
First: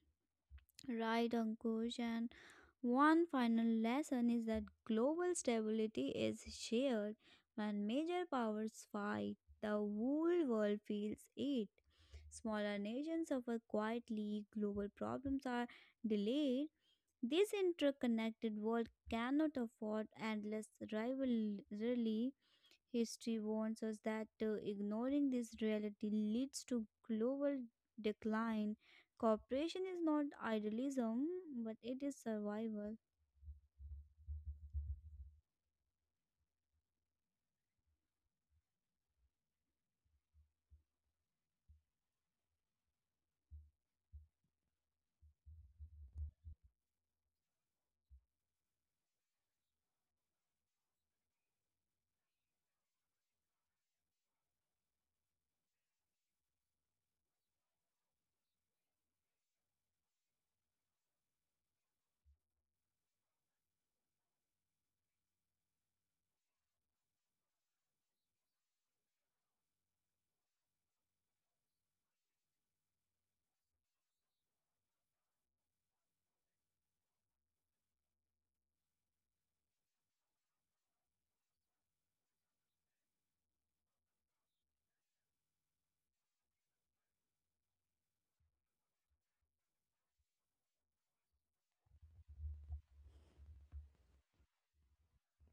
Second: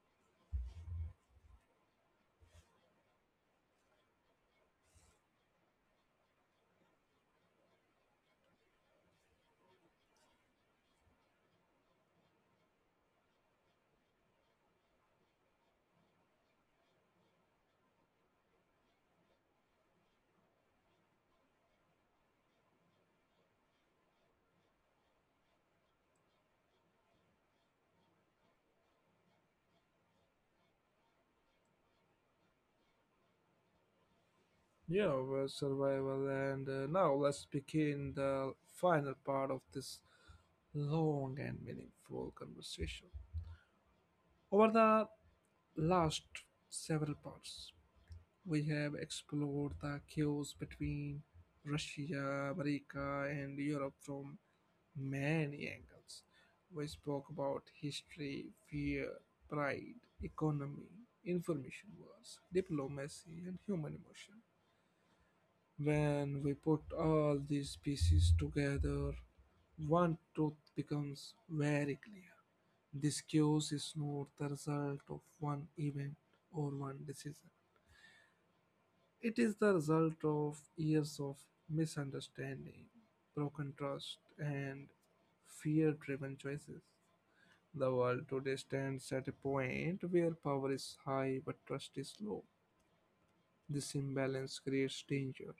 B: Right, Ankush. And one final lesson is that global stability is shared. When major powers fight, the whole world feels it. Smaller nations suffer quietly, global problems are delayed. This interconnected world cannot afford endless rivalry. History warns us that ignoring this reality leads to global decline. Cooperation is not idealism, but it is survival.
A: Yeah, well, survival, and now let's begin the final part of this long and meaningful conversation. Over the last several parts, we have explored the chaos between Russia, America, and Europe from many angles. We spoke about history, fear, pride, economy, information wars, diplomacy, and human emotion. When we put all these pieces together, one truth becomes very clear. This chaos is not the result of one event or one decision. It is the result of years of misunderstanding, broken trust, and fear driven choices. The world today stands at a point where power is high but trust is low. This imbalance creates danger.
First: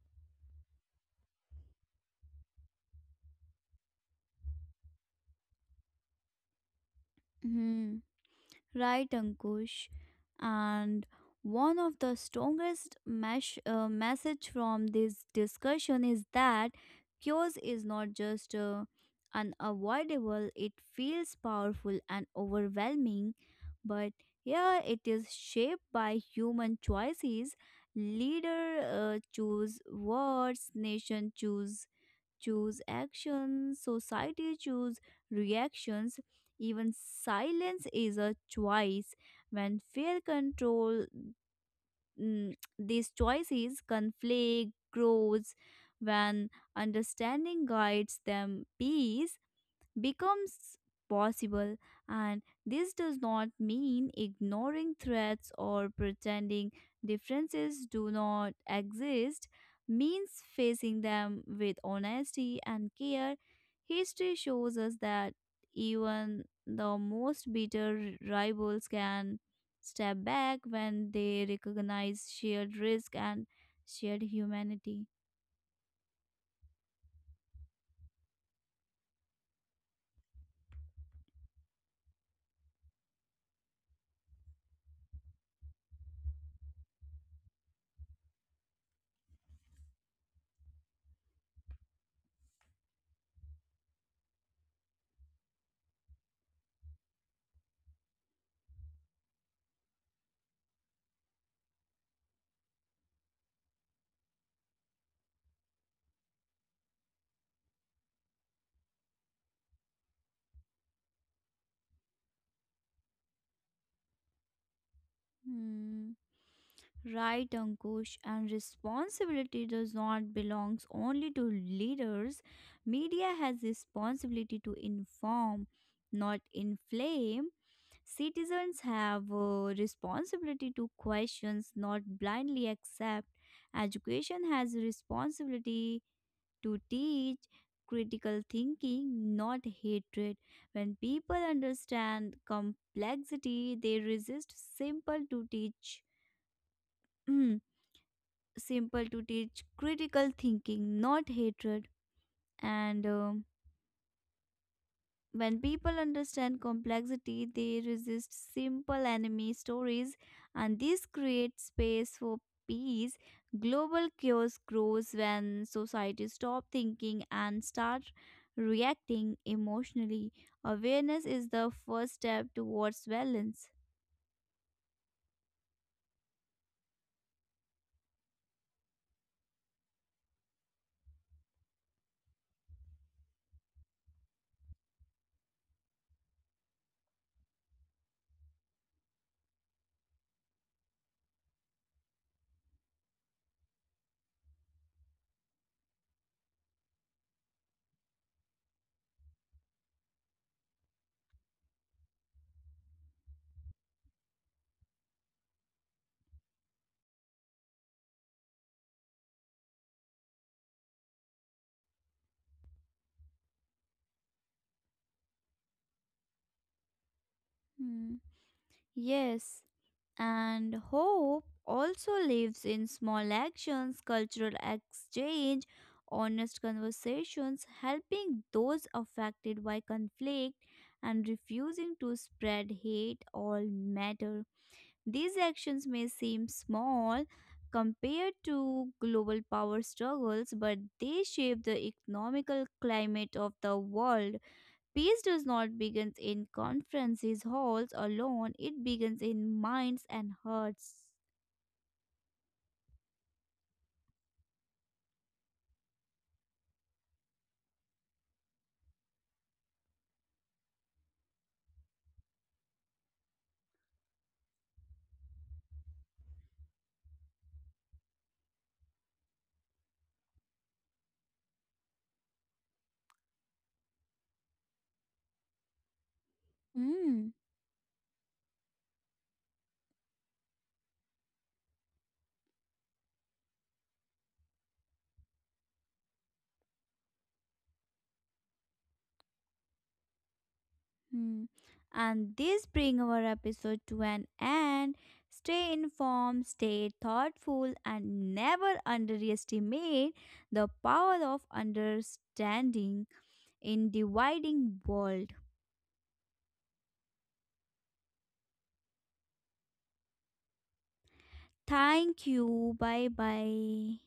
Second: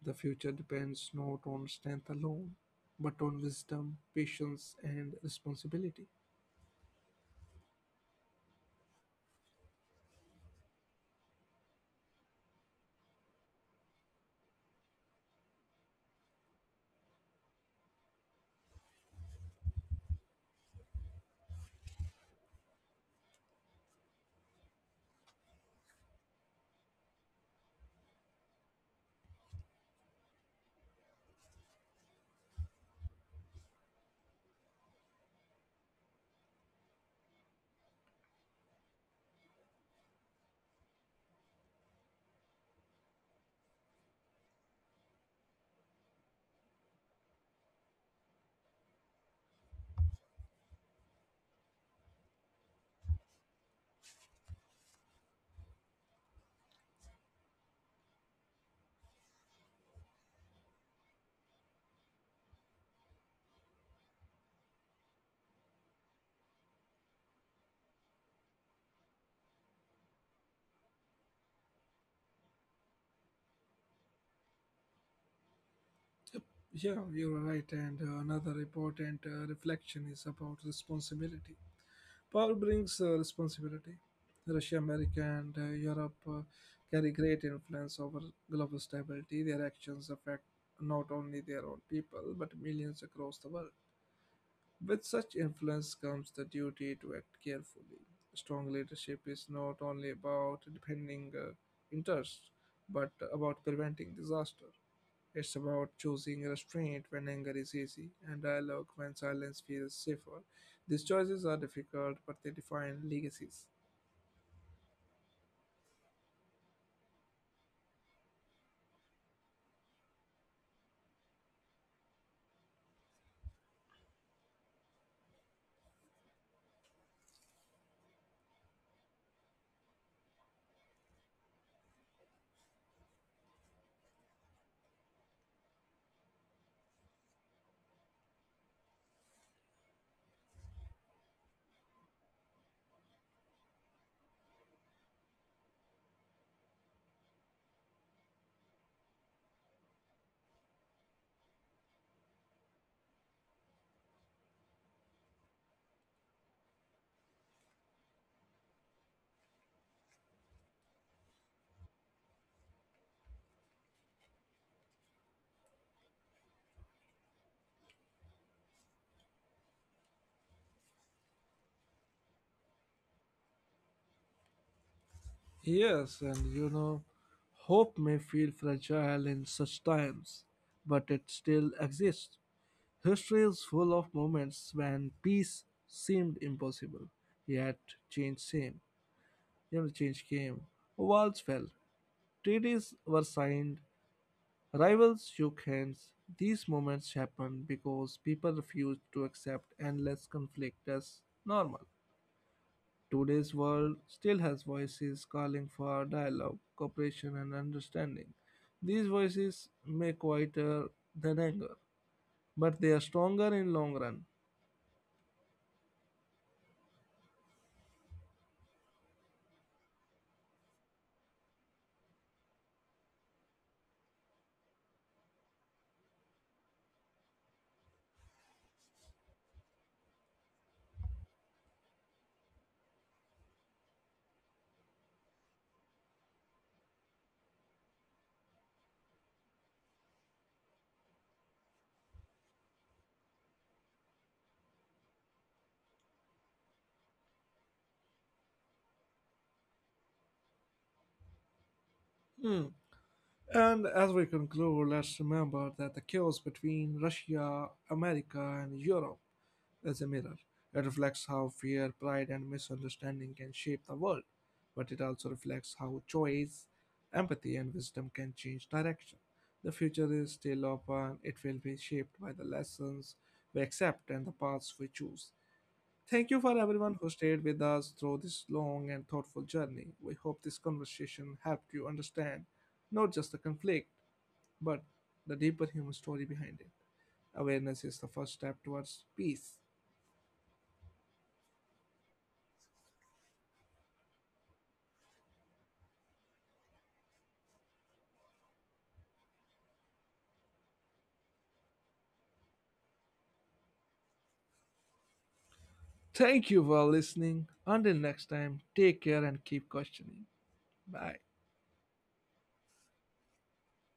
A: The future depends not on strength alone, but on wisdom, patience, and responsibility.
B: Hmm. Right, Ankush. And one of the strongest message from this discussion is that chaos is not just unavoidable; it feels powerful and overwhelming. But here it is shaped by human choices. Leader choose words, nation choose actions, society choose reactions. Even silence is a choice. When fear control, mm, these choices, conflict grows. When understanding guides them, peace becomes possible, and this does not mean ignoring threats or pretending differences do not exist, means facing them with honesty and care. History shows us that even the most bitter rivals can step back when they recognize shared risk and shared humanity.
A: Yeah, you're right. And another important reflection is about responsibility. Power brings responsibility. Russia, America, and Europe carry great influence over global stability. Their actions affect not only their own people but millions across the world. With such influence comes the duty to act carefully. Strong leadership is not only about defending interests but about preventing disaster. It's about choosing restraint when anger is easy and dialogue when silence feels safer. These choices are difficult, but they define legacies.
B: Hmm. Right, Ankush, and responsibility does not belongs only to leaders. Media has responsibility to inform, not inflame. Citizens have responsibility to questions, not blindly accept. Education has responsibility to teach critical thinking, not hatred. When people understand complexity, they resist simple to teach. simple to teach critical thinking, not hatred. And when people understand complexity, they resist simple enemy stories, and this creates space for peace. Global chaos grows when societies stop thinking and start reacting emotionally. Awareness is the first step towards balance.
A: Yes, and hope may feel fragile in such times, but it still exists. History is full of moments when peace seemed impossible, yet change came. You know, change came. Walls fell, treaties were signed, rivals shook hands. These moments happen because people refuse to accept endless conflict as normal. Today's world still has voices calling for dialogue, cooperation, and understanding. These voices may quieter than anger, but they are stronger in long run.
B: Hmm. Yes. And hope also lives in small actions: cultural exchange, honest conversations, helping those affected by conflict, and refusing to spread hate all matter. These actions may seem small compared to global power struggles, but they shape the economical climate of the world. Peace does not begin in conferences halls alone, it begins in minds and hearts.
A: Hmm. And as we conclude, let's remember that the chaos between Russia, America, and Europe is a mirror. It reflects how fear, pride, and misunderstanding can shape the world, but it also reflects how choice, empathy, and wisdom can change direction. The future is still open, it will be shaped by the lessons we accept and the paths we choose. Thank you for everyone who
B: Mm.
A: stayed with us through this long and thoughtful journey. We hope this conversation helped you understand not just the conflict, but the deeper human story behind it. Awareness is the first step towards peace.
B: Hmm. And this brings our episode to an end. Stay informed, stay thoughtful, and never underestimate the power of understanding in dividing world.
A: Thank you for listening. Until next time, take care and keep questioning. Bye.
B: Thank you. Bye bye.